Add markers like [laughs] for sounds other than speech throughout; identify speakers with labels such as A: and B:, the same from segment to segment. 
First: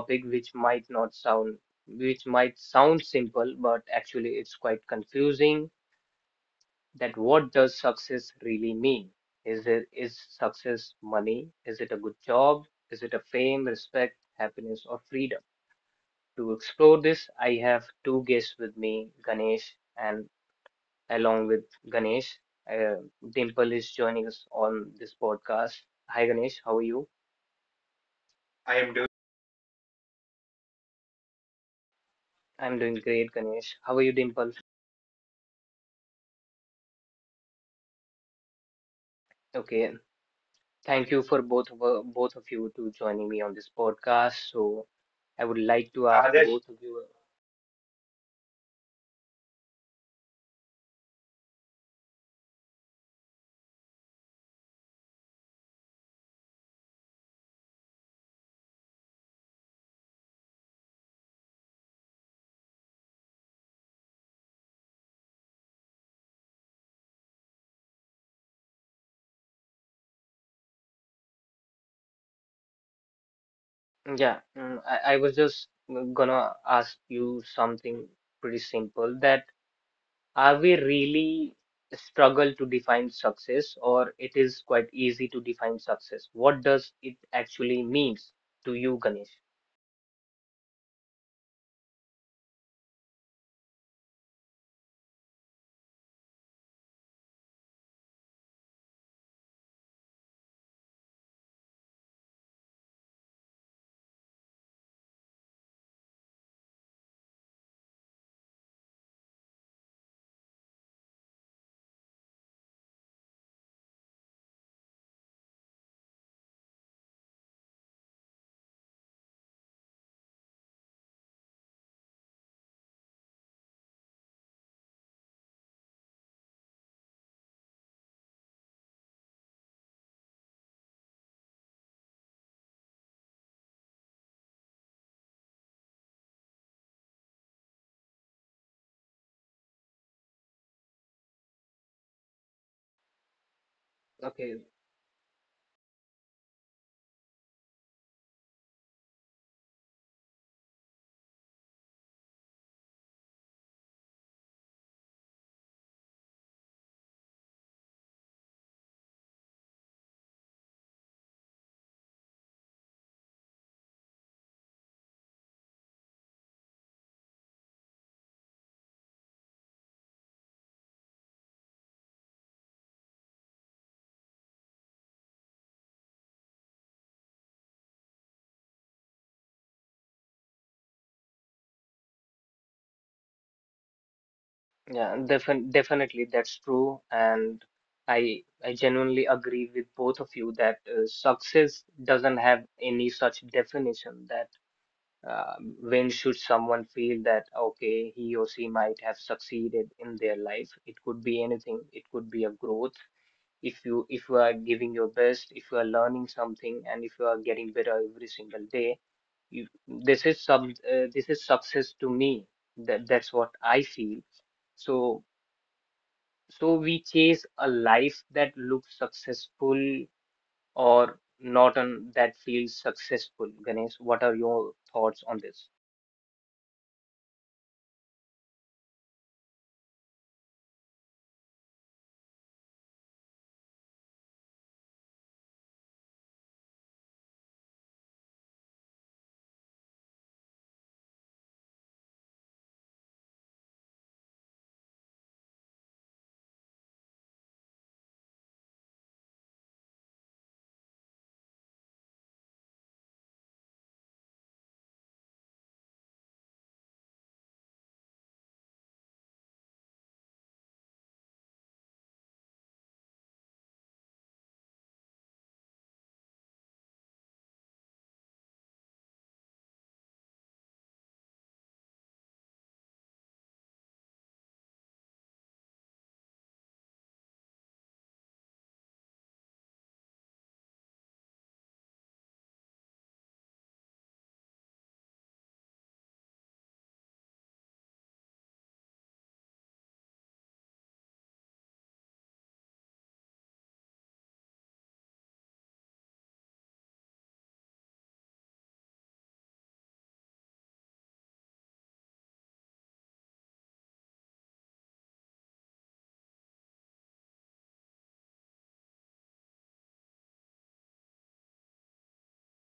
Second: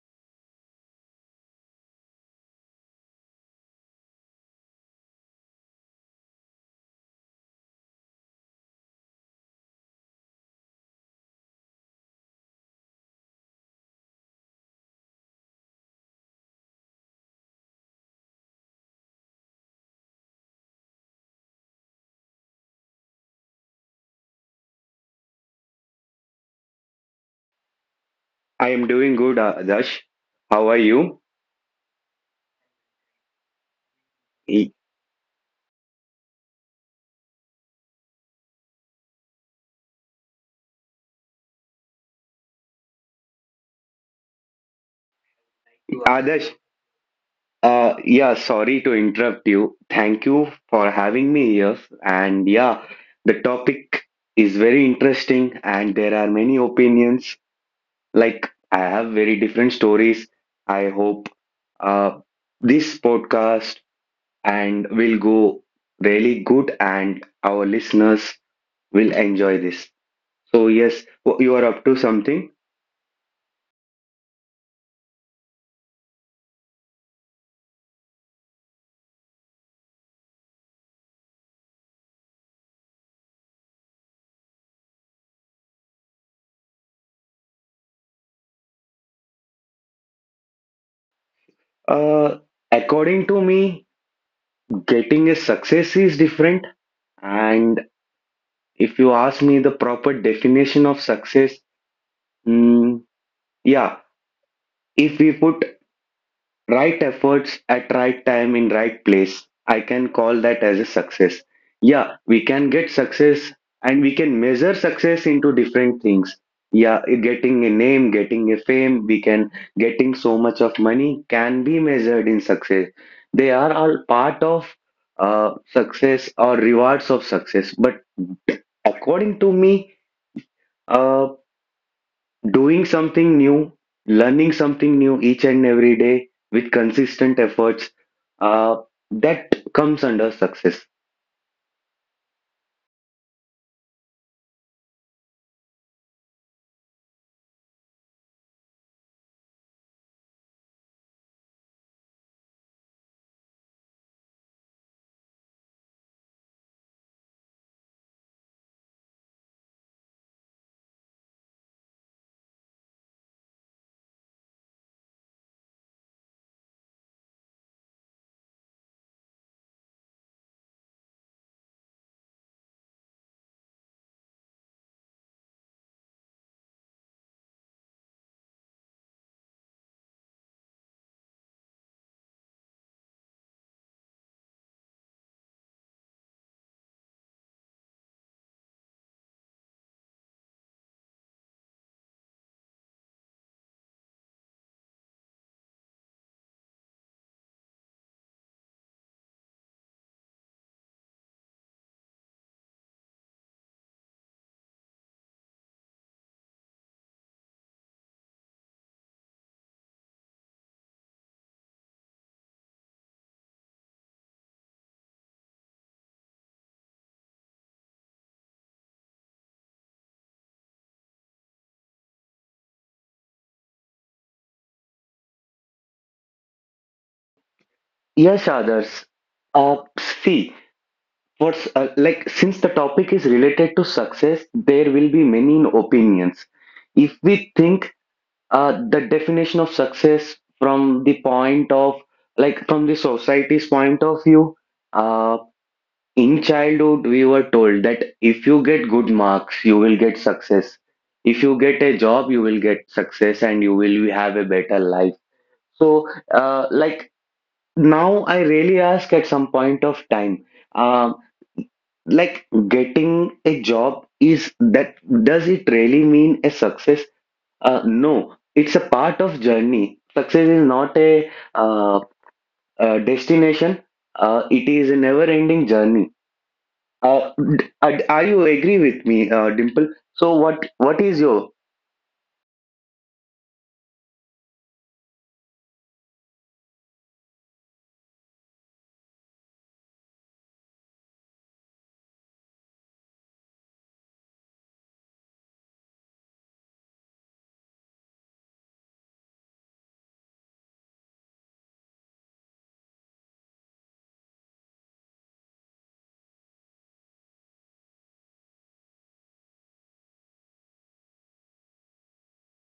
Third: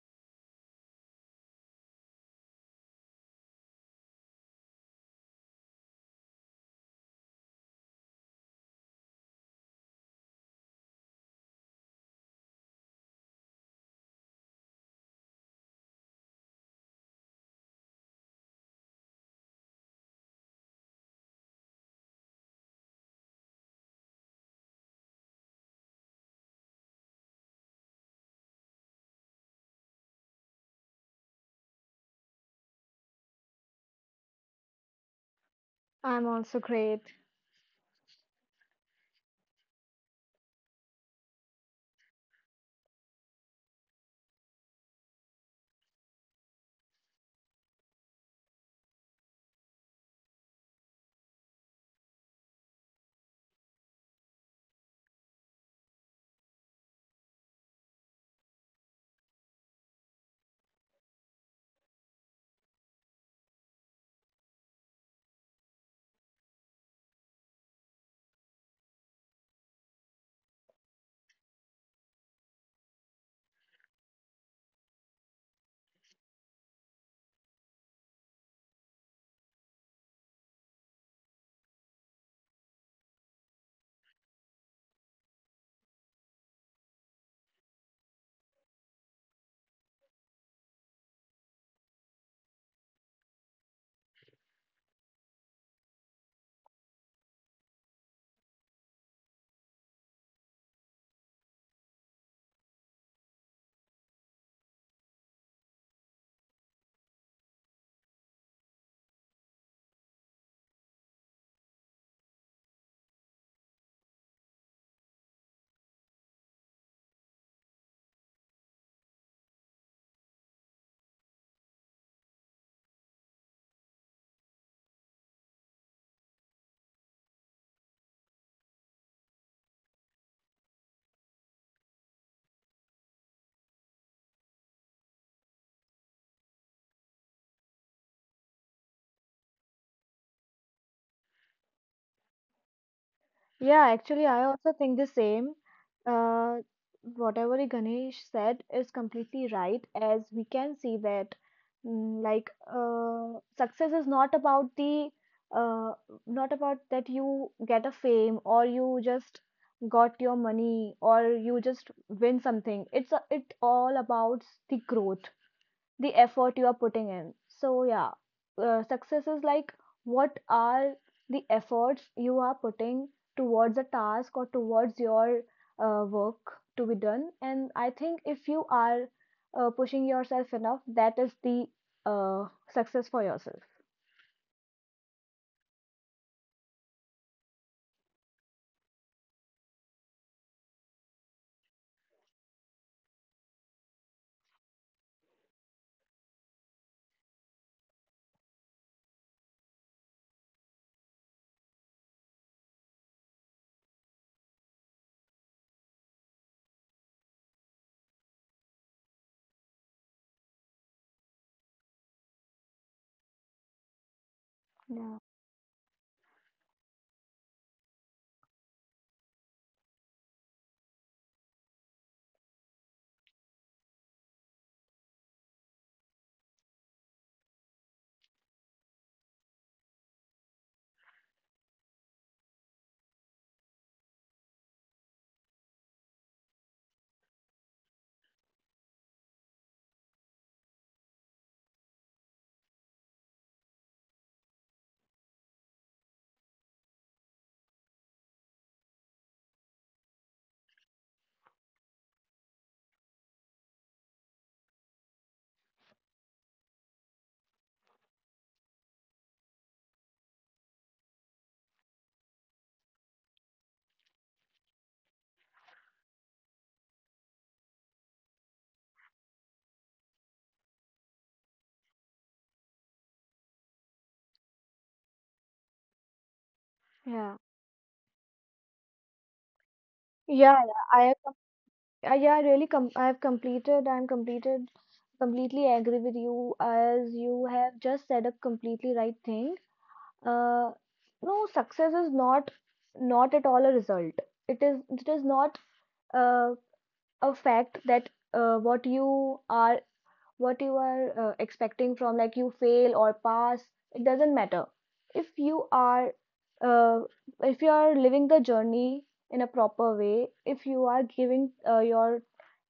A: topic which might not sound which might sound simple, but actually it's quite confusing that what does success really mean? Is success money? Is it a good job? Is it a fame, respect, happiness, or freedom? To explore this, I have two guests with me, Ganesh and along with Ganesh. Uh, Dimple is joining us on this podcast. Hi, Ganesh. How are you?
B: I
A: I
B: am
A: am doing.
B: doing good, Adarsh. How are you?
A: I'm doing great, Ganesh. How are you, Dimple?
B: Y-
C: I'm also great.
A: Okay. Thank you for both of you to joining me on this podcast. So I would like to ask Adarsh,
B: Adarsh,
A: both of you.
B: yeah, sorry to interrupt you. Thank you for having me here. And yeah, the topic is very interesting, and there are many opinions. Like, I have very different stories. I hope uh, this podcast and will go really good, and our listeners will enjoy this. So yes, you are up to something.
A: Yeah, I was just gonna ask you something pretty simple that are we really struggle to define success, or it is quite easy to define success? What does it actually means to you, Ganesh?
B: Uh, According to me, getting a success is different, and if you ask me the proper definition of success, mm, yeah, if we put right efforts at right time in right place, I can call that as a success. Yeah, we can get success and we can measure success into different things. Yeah, getting a name, getting a fame, we can getting so much of money can be measured in success. They are all part of success or rewards of success. But according to me, uh, doing something new, learning something new each and every day with consistent efforts, uh, that comes under success.
C: Yeah, actually, I
A: Okay.
C: also think the same. Uh, whatever Ganesh said is completely right, as we can see that, like, success is not about uh, not about that you get a fame or you just got your money or you just win something. It all about the growth. The effort you are putting in. So, yeah, success is like what are the efforts you are putting towards a task or towards your work to be done. And I think if you are pushing yourself enough, that is the uh, success for yourself.
A: Yeah, definitely that's true, and I genuinely agree with both of you that success doesn't have any such definition that uh, when should someone feel that okay, he or she might have succeeded in their life. It could be anything. It could be a growth. If you are giving your best, if you are learning something, and if you are getting better every single day, you, this is success to me. That that's what I feel.
C: Yeah.
A: So so we chase a life that looks successful or not on that feels successful. Ganesh, what are your thoughts on this?
B: Yes, others. Uh, see, what's like since the topic is related to success, there will be many opinions. If we think the definition of success from the point of like from the society's point of view, uh, in childhood, we were told that if you get good marks, you will get success. If you get a job, you will get success and you will have a better life. So, like now, I really ask at some point of time, um, like getting a job is that does it really mean a success? No, it's a part of journey. Success is not a destination. It is a never-ending journey. Uh,
C: Yeah.
B: are you agree with me, Dimple? So
C: Yeah,
B: what
C: yeah,
B: what is your?
C: yeah, I really com I have completed, I'm completed, completely agree with you as you have just said a completely right thing. uh, no, success is not, not at all a result. It is not uh, a fact that what you are, expecting from, like, you fail or pass, it doesn't matter. If you are uh, if you are living the journey in a proper way, if you are giving your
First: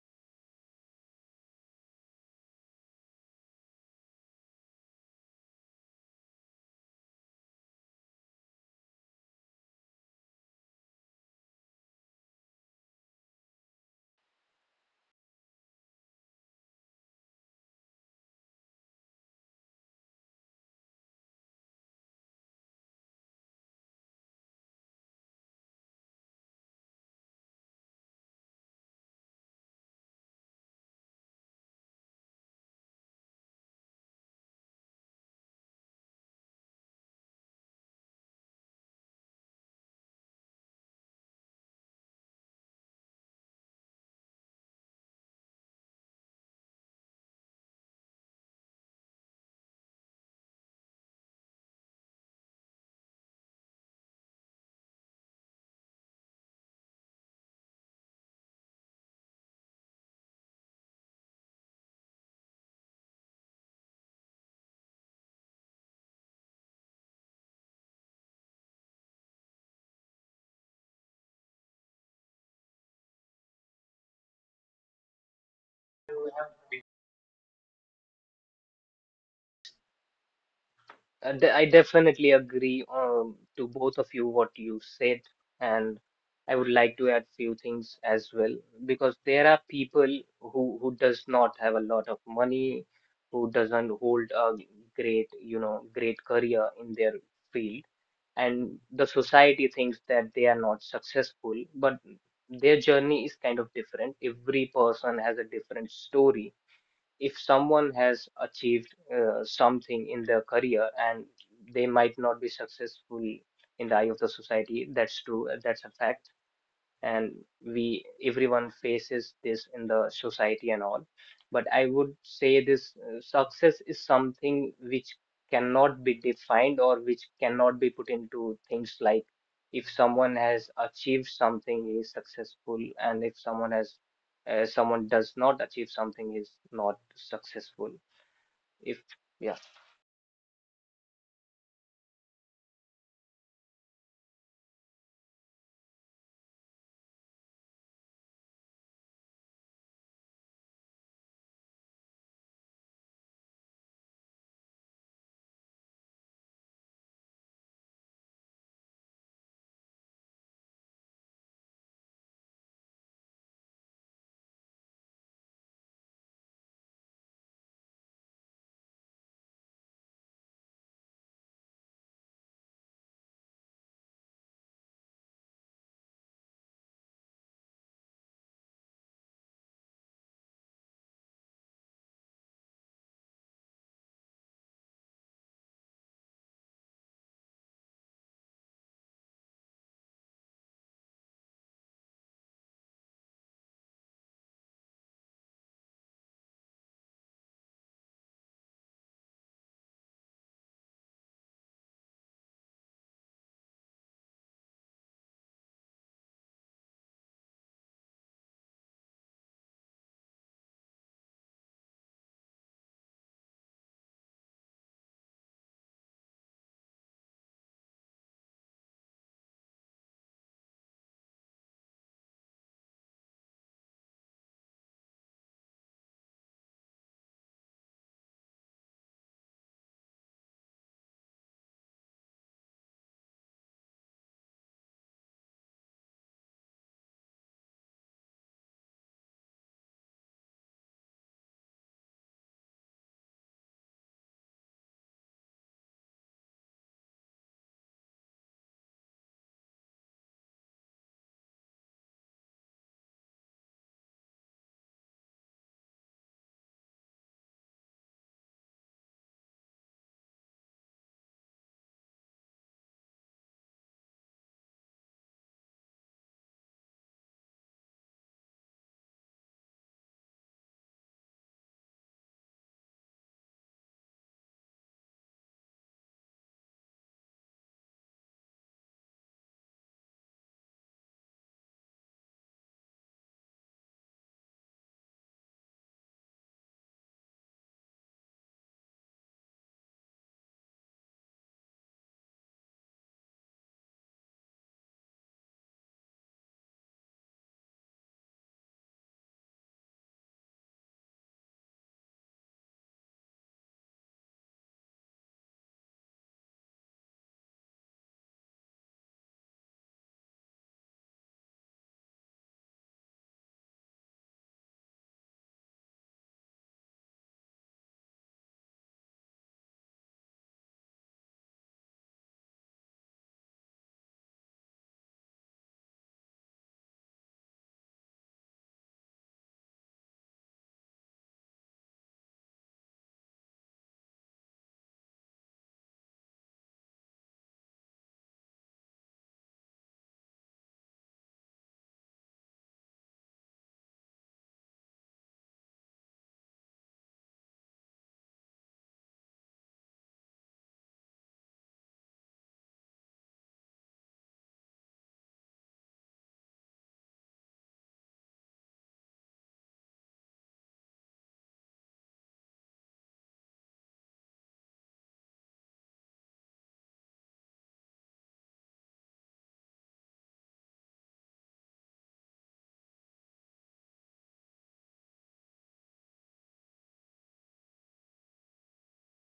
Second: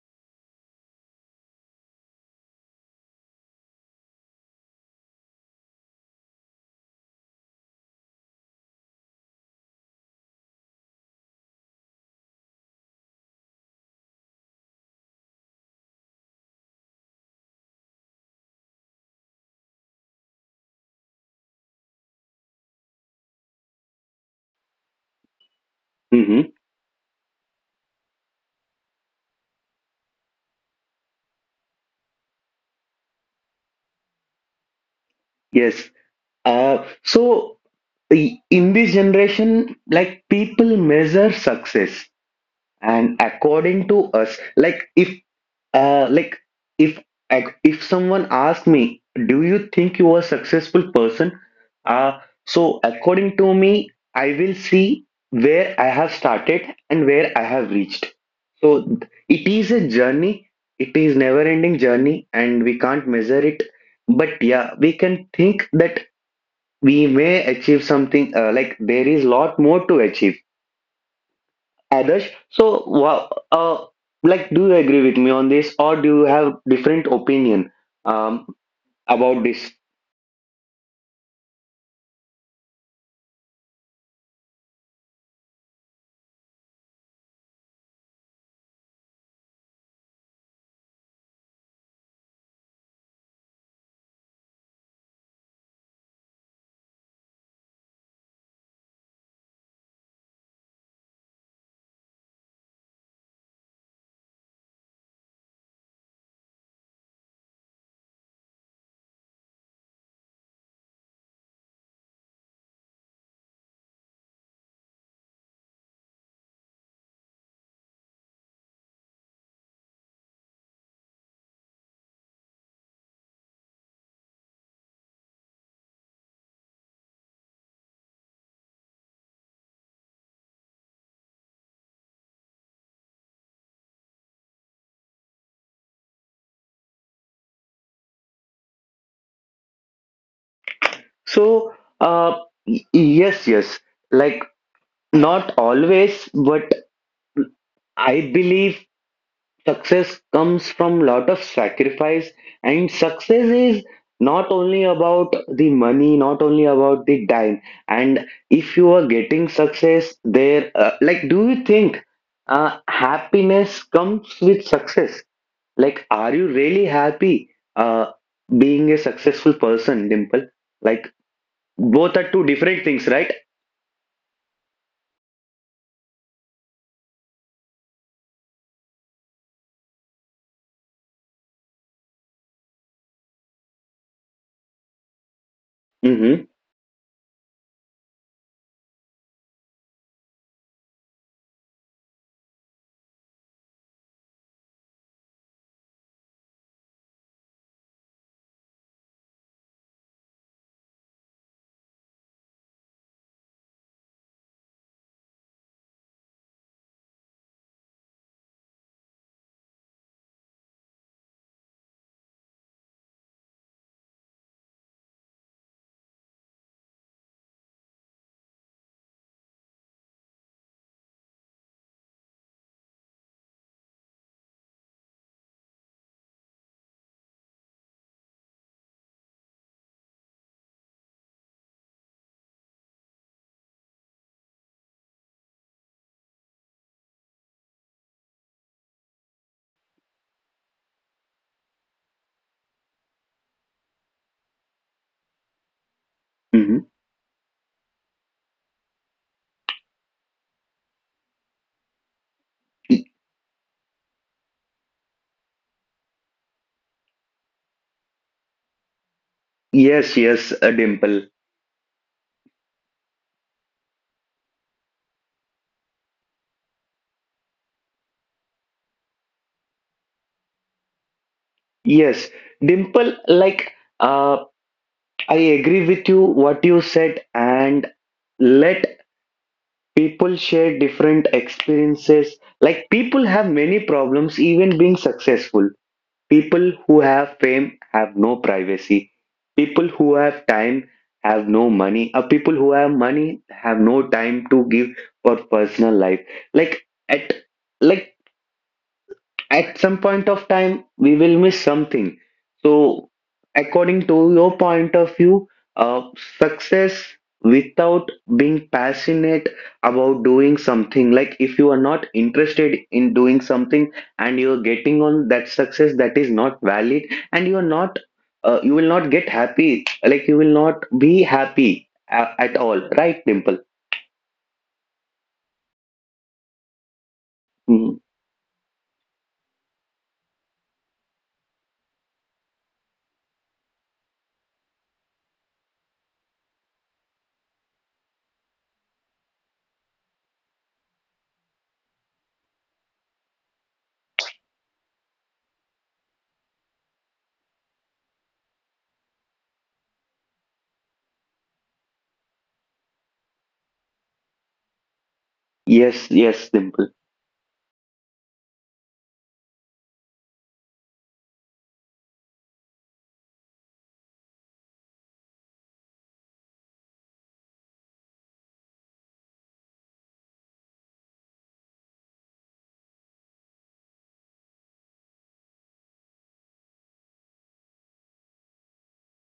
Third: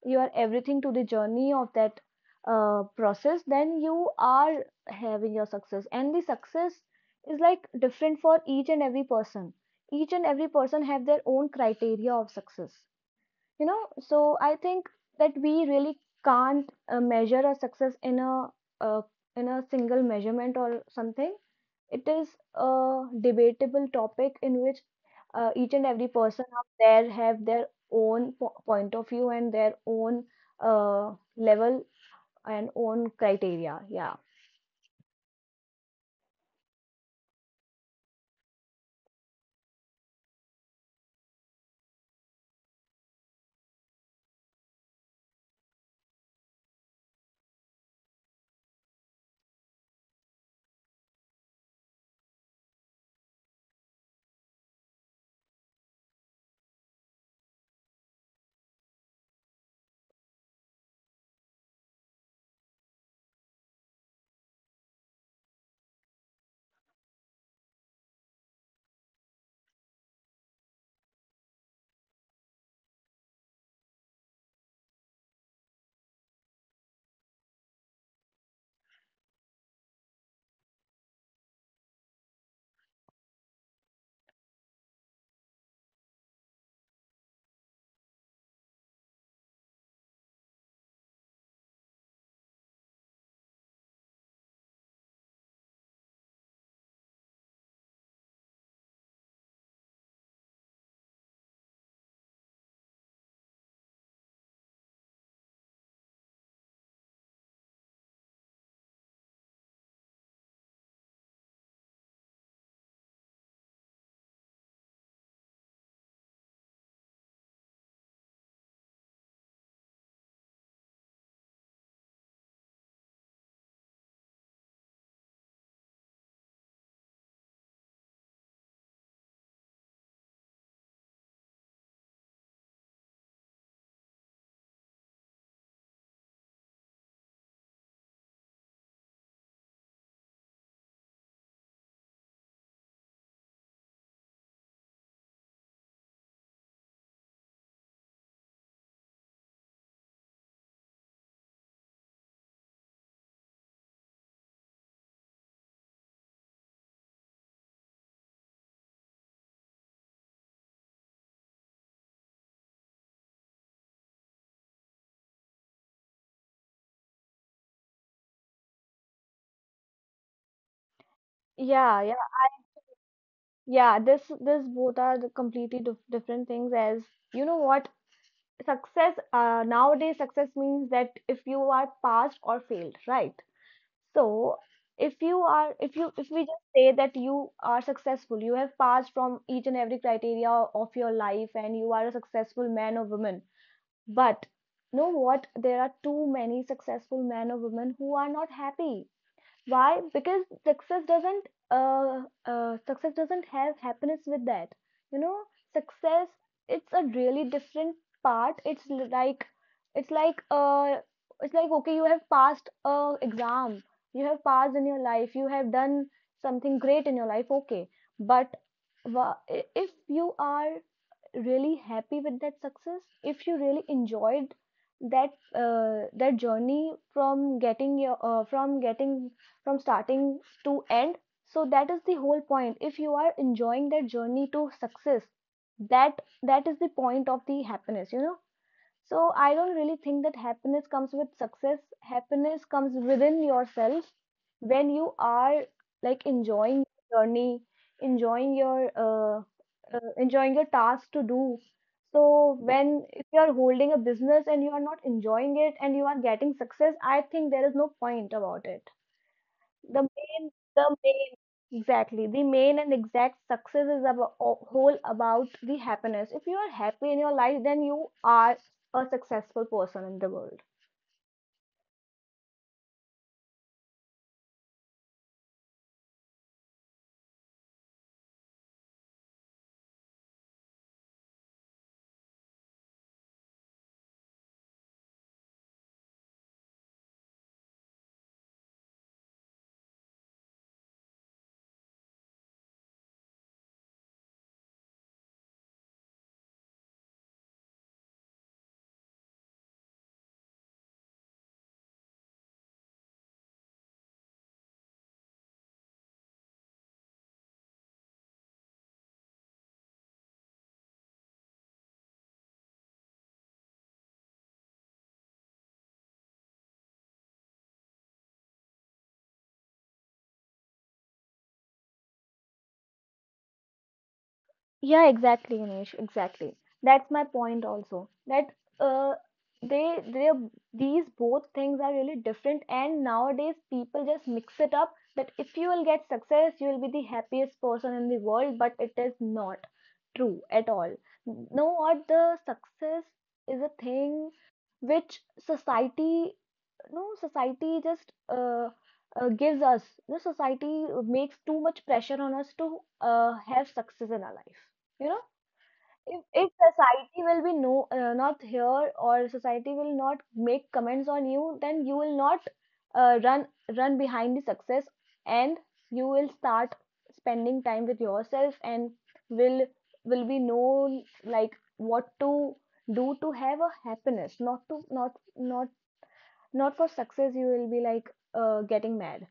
C: your everything to the journey of that process, then you are having your success. And the success is like different for each and every person. Each and every person have their own criteria of success you know so I think that we really can't measure a success in a, uh, in a single measurement or something. It is a debatable topic in which each and every person
B: Mhm,
C: out there have their own point of view and their own uh, level and own criteria, yeah.
B: yes. So in this generation, like people measure success, and according to us, like if Uh, like if if someone asked me, do you think you are a successful person? Uh, so according to me, I will see where I have started and where I have reached. So it is a journey. It is never ending journey and we can't measure it. But yeah, we can think that we may achieve something like there is lot more to achieve Adarsh, so wha- uh, like, do you agree with me on this, or do you have different opinion um, about this?
A: I definitely agree to both of you what you said, and I would like to add few things as well, because there are people who does not have a lot of money, who doesn't hold a great, you know, great career in their field, and the society thinks that they are not successful, but their journey is kind of different. Every person has a different story. If someone has achieved something in their career and they might not be successful in the eye of the society, that's true, that's a fact. And we everyone faces this in the society and all. But I would say this, success is something which cannot be defined or which cannot be put into things, like if someone has achieved something he is successful, and if someone has someone does not achieve something, he is not successful. If yeah.
B: So, uh, yes, yes, like not always, but I believe success comes from lot of sacrifice, and success is not only about the money, not only about the time. And if you are getting success there, like, do you think happiness comes with success? Like, are you really happy uh, being a successful person, Dimple? Like,
C: Yeah, yeah,
B: both are two different things, right?
C: yeah, this both are the completely different things. As you know what, success nowadays success means that if you are passed or failed, right? So, if we
B: Mm-hmm.
C: just say that you are successful, you have passed from each and every criteria of your life, and you are a successful man or woman. But know what, there are too many successful men or women who are not happy. Why? Because success doesn't have happiness with that. You know, success, it's a really different part. It's l- like it's like it's like okay, you have passed a exam, you have passed in your life, you have done something great in your life. Okay, but if you are really happy with that success, if you really enjoyed that journey, from getting your from getting from starting to end. So that is the whole point. If you are enjoying that journey to success, that is the point of the happiness. So I don't really think that happiness comes with success. Happiness comes within yourself when you are, like,
B: Mm-hmm.
C: enjoying your journey, enjoying your uh, enjoying your task to do. So
B: Y-
C: when if you are holding a business and you are not enjoying it and you are getting success, I think there is no point about it.
B: Yes, yes, Dimple.
C: Exactly. The main and exact success is about whole about the happiness. If you are happy in your life, then you are a successful person in the world.
B: Yes, Dimple, like, uh, I agree with you what you said, and let people share different experiences. Like, people have many problems, even being successful. People who have fame have no privacy. People who have time have no money. Or people who have money have no time to give for personal life. Like at like at some point of time we will miss something, so according to your point of view, uh, success without being passionate about doing something, like if you are not interested in doing something and you are getting on that success, that is not valid, and you are not you will not get happy, like you will not be happy at all, right, Dimple?
C: Yeah, exactly, Anish, exactly. That's my point
B: Mm,
C: also. That uh, they These both things are really different, and nowadays people just mix it up that if you will get success, you will be the happiest person in the world, but it is not true at all. No, what the success is a thing which society, no, society just gives us. You know, society makes too much pressure on us to have success in our life you know
B: yes,
C: if
B: yes, Dimple.
C: society will be no, not here, or society will not make comments on you, then you will not uh, run run behind the success, and you will start spending time with yourself and will will be known like what to do to have a happiness, not to, not, not, not for success. You will be like getting mad.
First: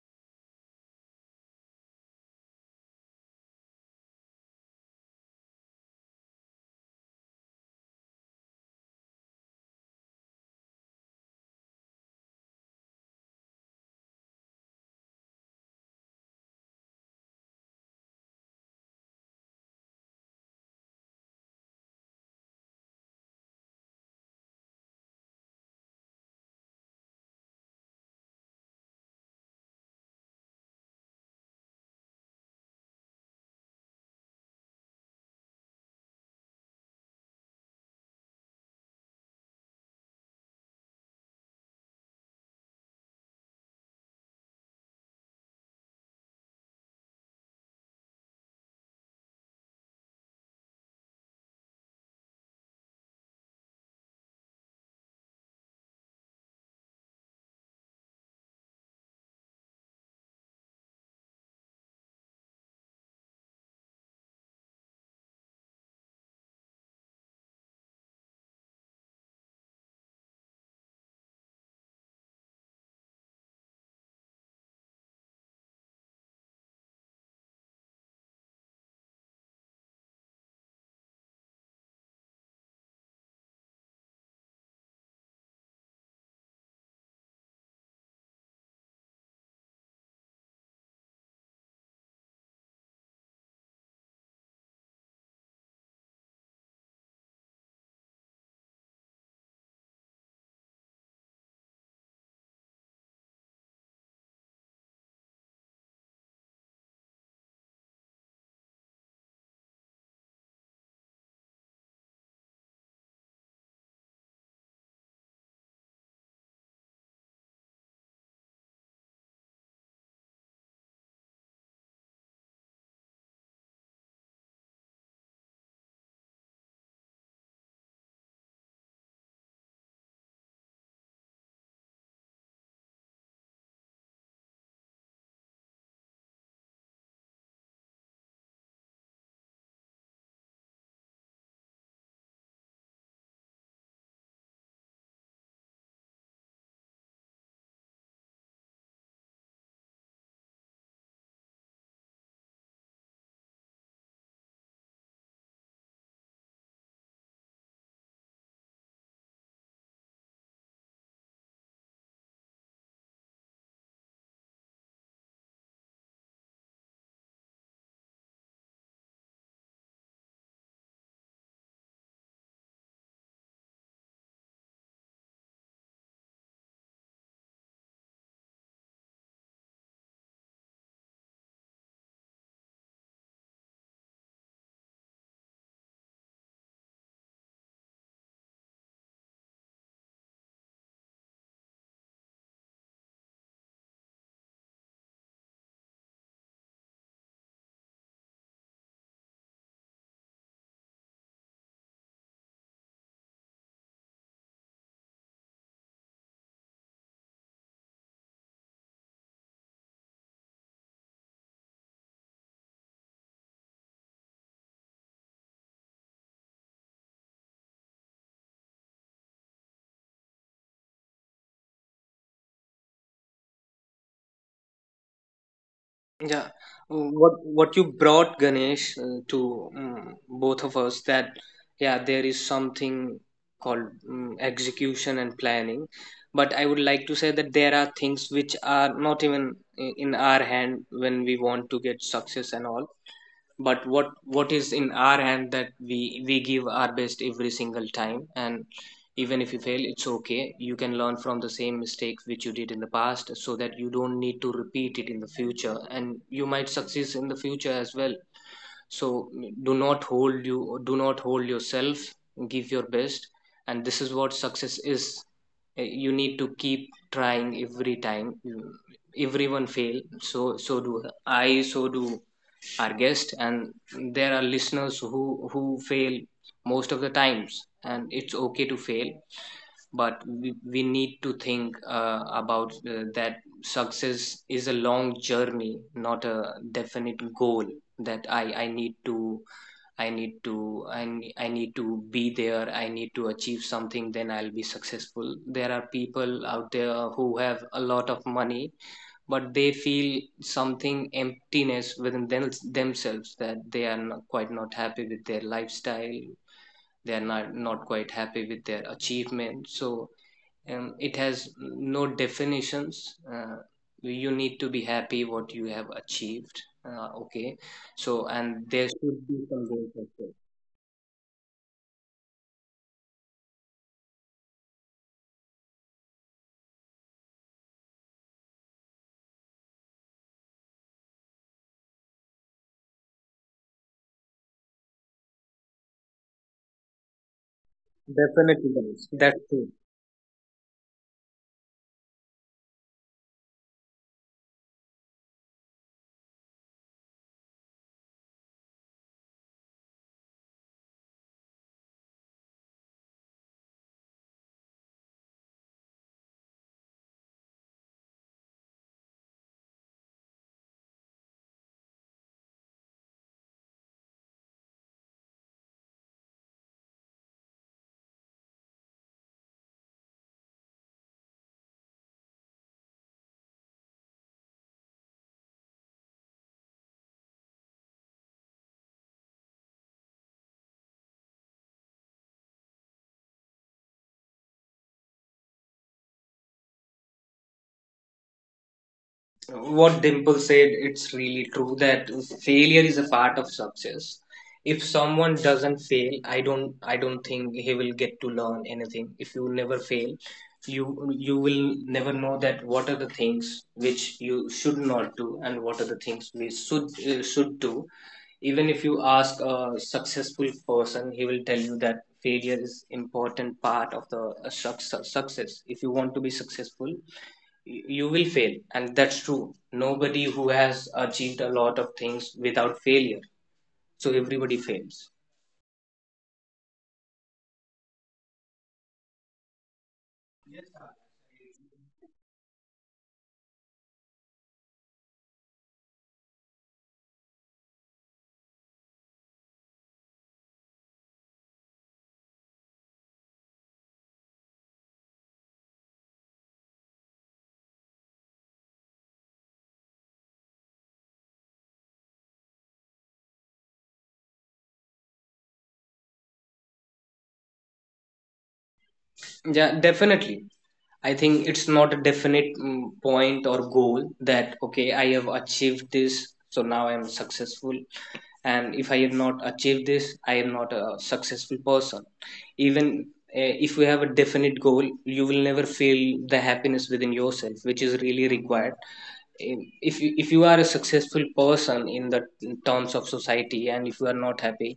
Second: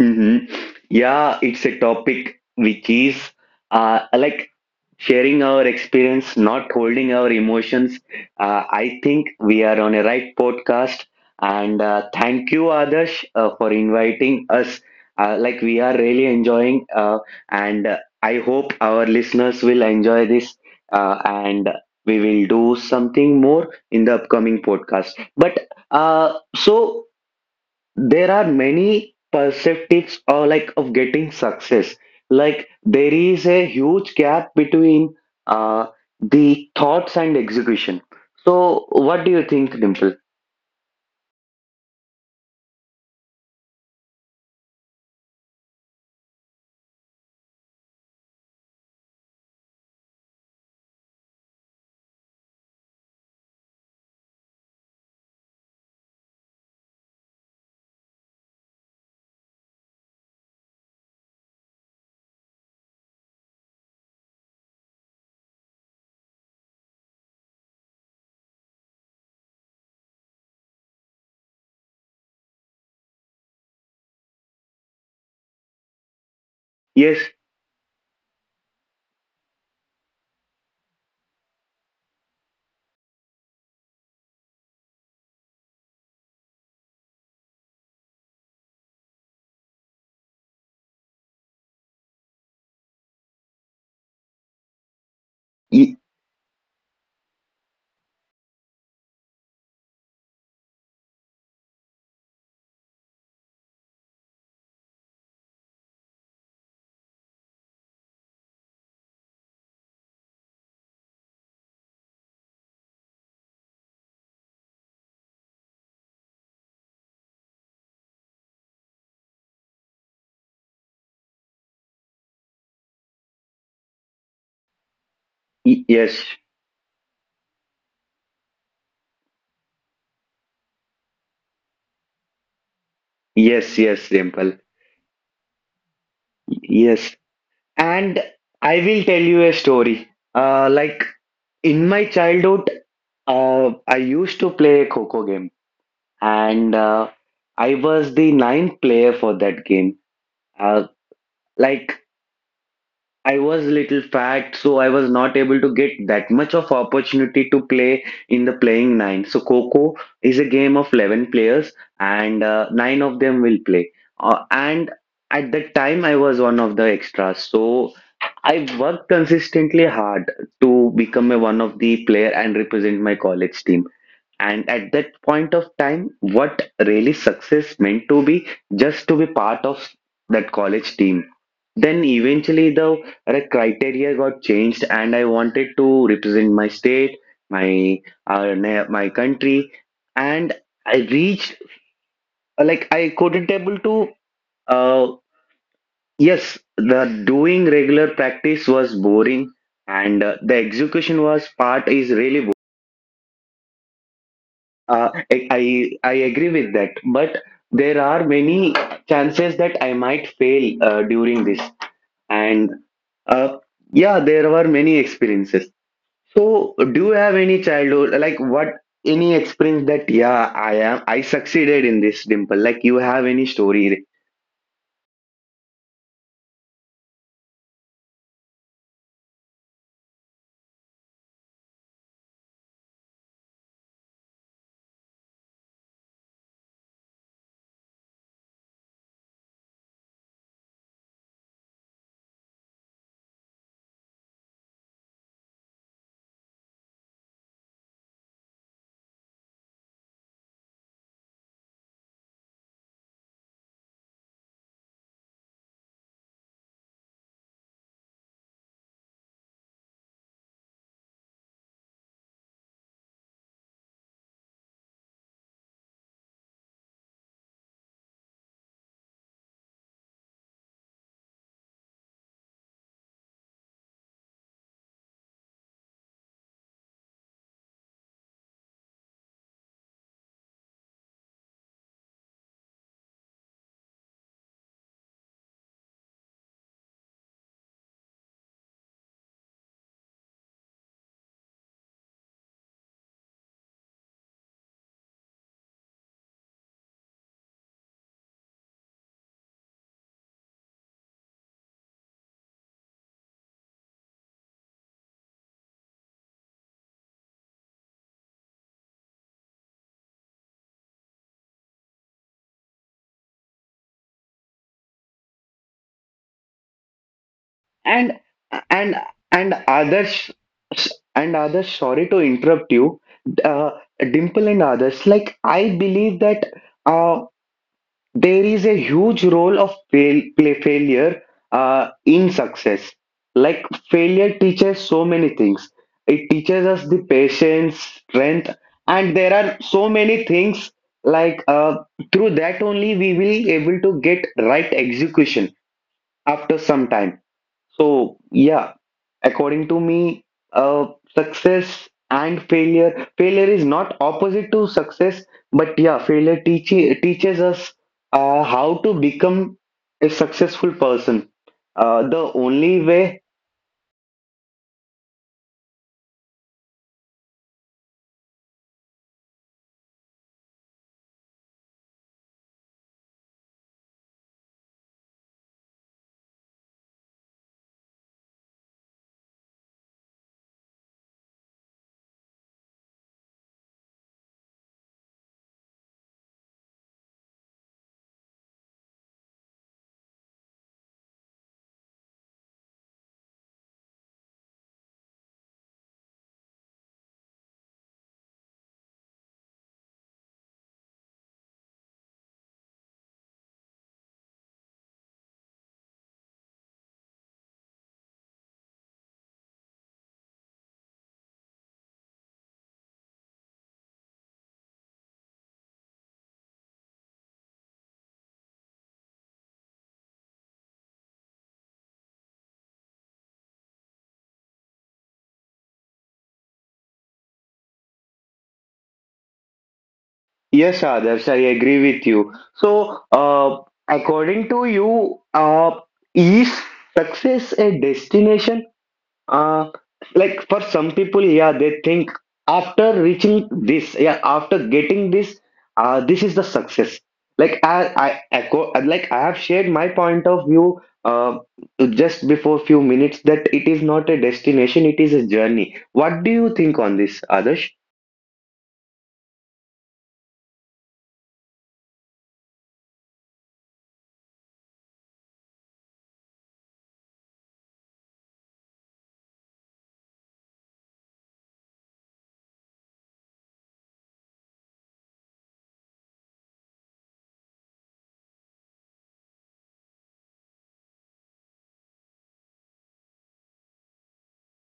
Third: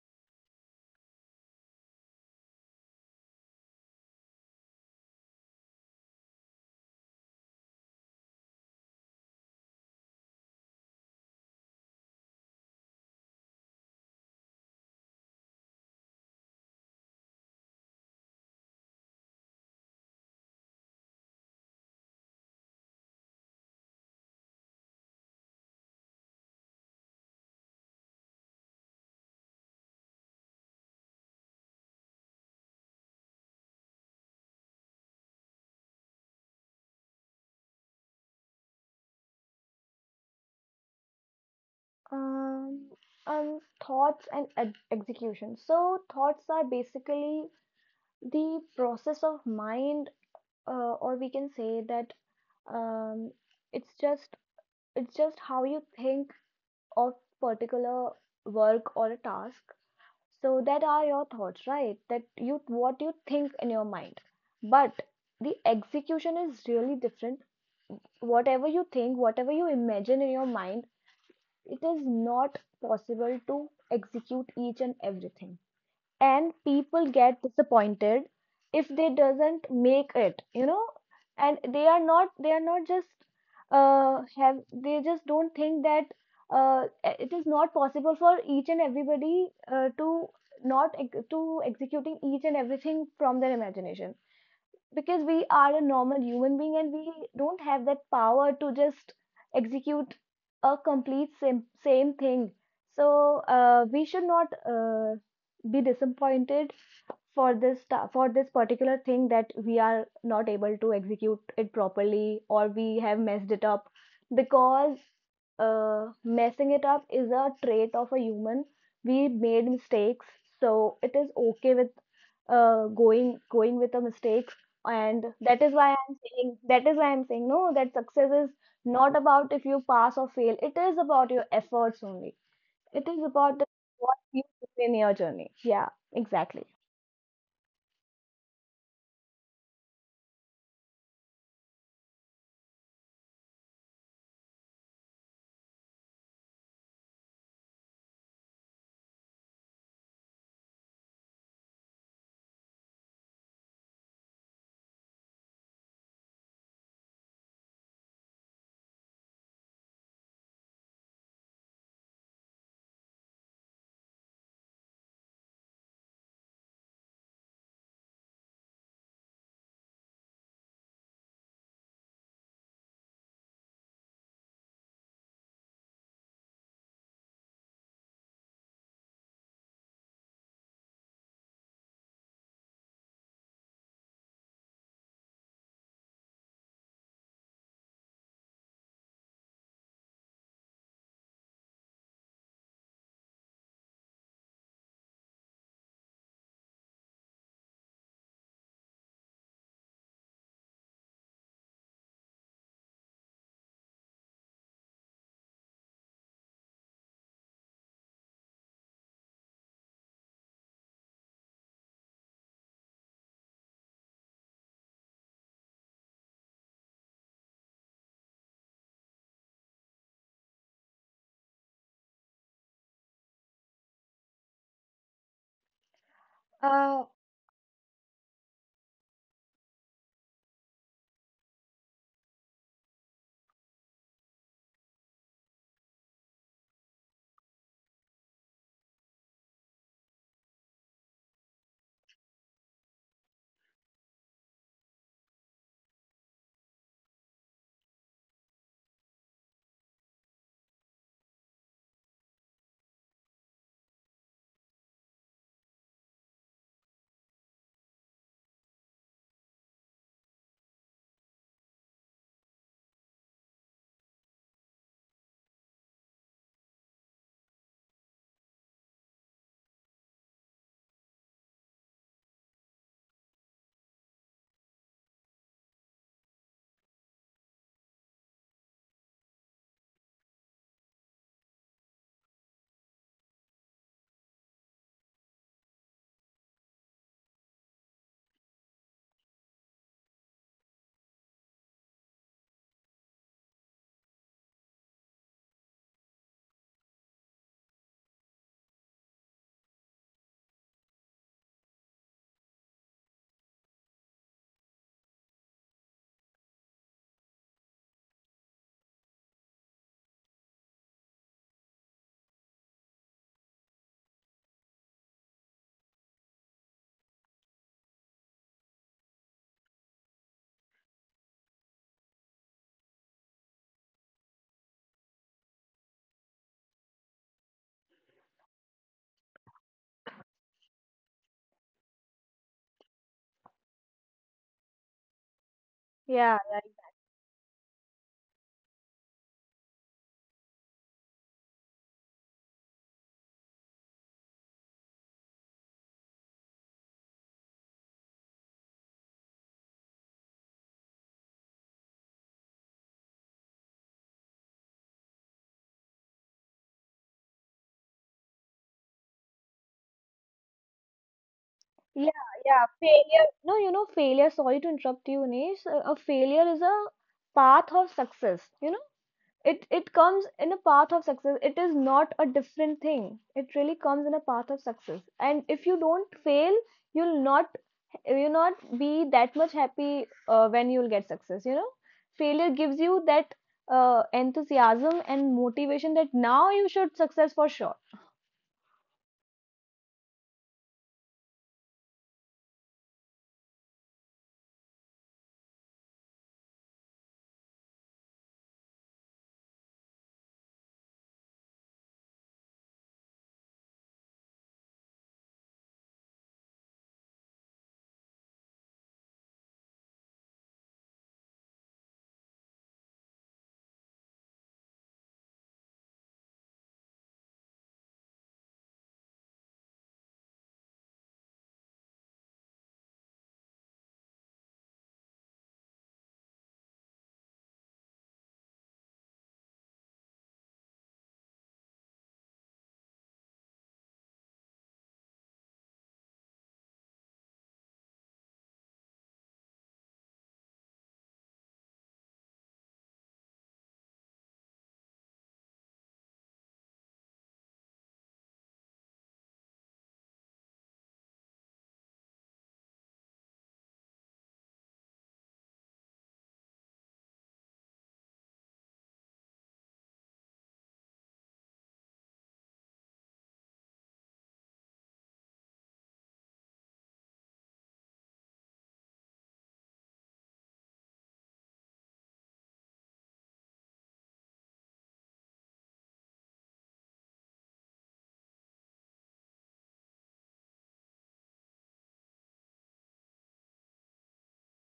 B: Mm-hmm. Yeah, it's a topic which is like sharing our experience, not holding our emotions. I think we are on a right podcast, and thank you, Adarsh, for inviting us. Like we are really enjoying, and I hope our listeners will enjoy this, and we will do something more in the upcoming podcast. But so there are many perspectives or like of getting success, like there is a huge gap between uh, the thoughts and execution, so what do you think, Dimple?
C: Um, um thoughts and execution. So thoughts are basically the process of mind, or we can say that, um, it's just it's just how you think of particular work or a task. So that are your thoughts, right? that you What you think in your mind, but the execution is really different. Whatever you think, whatever you imagine in your mind, it is not possible to execute each and everything, and people
B: yes
C: get disappointed if they doesn't make it. And they are not just, have they just don't think that, it is not possible for each and everybody to not ex- to executing each and everything from their imagination, because we are a
B: y-
C: normal human being and we don't have that power to just execute a complete same, same thing. So, we should not be disappointed for this particular thing that we are not able to execute it properly, or we have messed it up, because, messing it up is a trait of a human. We made mistakes, so it is okay with, going with a mistake. And that is
B: y-
C: why I'm
B: yes
C: saying that is why I'm saying no, that success is not about if you pass or fail. It is about your efforts only. It is about
B: yes,
C: what you
B: Dimple.
C: do in your journey. Yeah, exactly.
B: Yes, and I will tell you a story. Like in my childhood, I used to play a coco game, and I was the ninth player for that game. uh, like I was little fat, so I was not able to get that much of opportunity to play in the playing nine. So Coco is a game of 11 players, and nine of them will play. And at that time, I was one of the extras. So I worked consistently hard to become a one of the player and represent my college team. And at that point of time, what really success meant to be just to be part of that college team, then eventually the criteria got changed, and I wanted to represent my state, my my country, and I reached like I couldn't able to. Uh, yes, the doing regular practice was boring, and the execution was part is really boring. Uh, I, I I agree with that, but there are many chances that I might fail during this, and uh, yeah, there were many experiences. So, do you have any childhood like what any experience that yeah, I am I succeeded in this, Dimple? Like you have any story?
A: Yeah, what you brought, Ganesh, to both of us, that yeah there is something called, execution and planning, but I would like to say that there are things which are not even in our hand when we want to get success and all. But what is in our hand, that we give our best every single time. And even if you fail, it's okay. You can learn from the same mistakes which you did in the past so that you don't need to repeat it in the future, and you might succeed in the future as well. So do not hold, you do not hold yourself, give your best, and this is what success is. You need to keep trying every time. Everyone fail, so so do I, so do our guest, and there are listeners who fail most of the times, and it's okay to fail. But we need to think about that success is a long journey, not a definite goal, that I need to I need to I need to be there. I need to achieve something. Then I'll be successful. There are people out there who have a lot of money, but they feel something emptiness within them, themselves, that they are not, quite not happy with their lifestyle. They are not not quite happy with their achievement. So it has no definitions. You need to be happy what you have achieved. Okay,
B: And
A: so and there
B: and
A: should be
B: and
A: some.
B: others and others. Sorry to interrupt you, uh, Dimple and others. Like I believe that. Uh, there is a huge role of fail, play failure in success. Like failure teaches so many things. It
C: Yeah,
B: teaches
C: yeah,
B: us the patience, strength,
A: Definitely, guys.
B: and there
A: That's
B: are
A: true.
B: so many things. Like through that only we will able to get right execution after some time. So, yeah, according to me, uh, success and failure, failure is not opposite to success, but yeah, teaches us how to become a successful person. The
C: yeah, yeah.
B: only way,
C: Failure. No, you know, failure. Sorry to interrupt you, Nish. A failure is a path of success. You know, it comes in a path of success. It is not a different thing. It really comes in a path of success. And if you don't fail, you'll not you'll not be that much happy when you'll get success. You know, failure gives you that enthusiasm and motivation that now you should success for sure.
A: What Dimple said, it's really true that failure is a part of success. If someone doesn't fail, I don't think he will get to learn anything. If you never fail, you you will never know that what are the things which you should not do, and what are the things we should do. Even if you ask a successful person, he will tell you that failure is important part of the success. If you want to be successful, you will fail, and that's true. Nobody who has achieved a lot of things without failure, so everybody fails.
B: yes, Adarsh, I agree with you. So, according to you, is success a destination? Uh, like for some people, yeah, they think after reaching this, yeah, after getting this, this is the success. Like I echo, like I have shared my point of view just before few minutes that it is not a destination, it is a journey. What do you think on this, Adarsh?
A: Yeah, definitely. I think it's not a definite point or goal that, okay, I have achieved this, so now I'm successful. And if I have not achieved this, I am not a successful person. Even if we have a definite goal, you will never feel the happiness within yourself, which is really required. Eh, if you, if you are a successful person in the terms of society, and if you are not happy,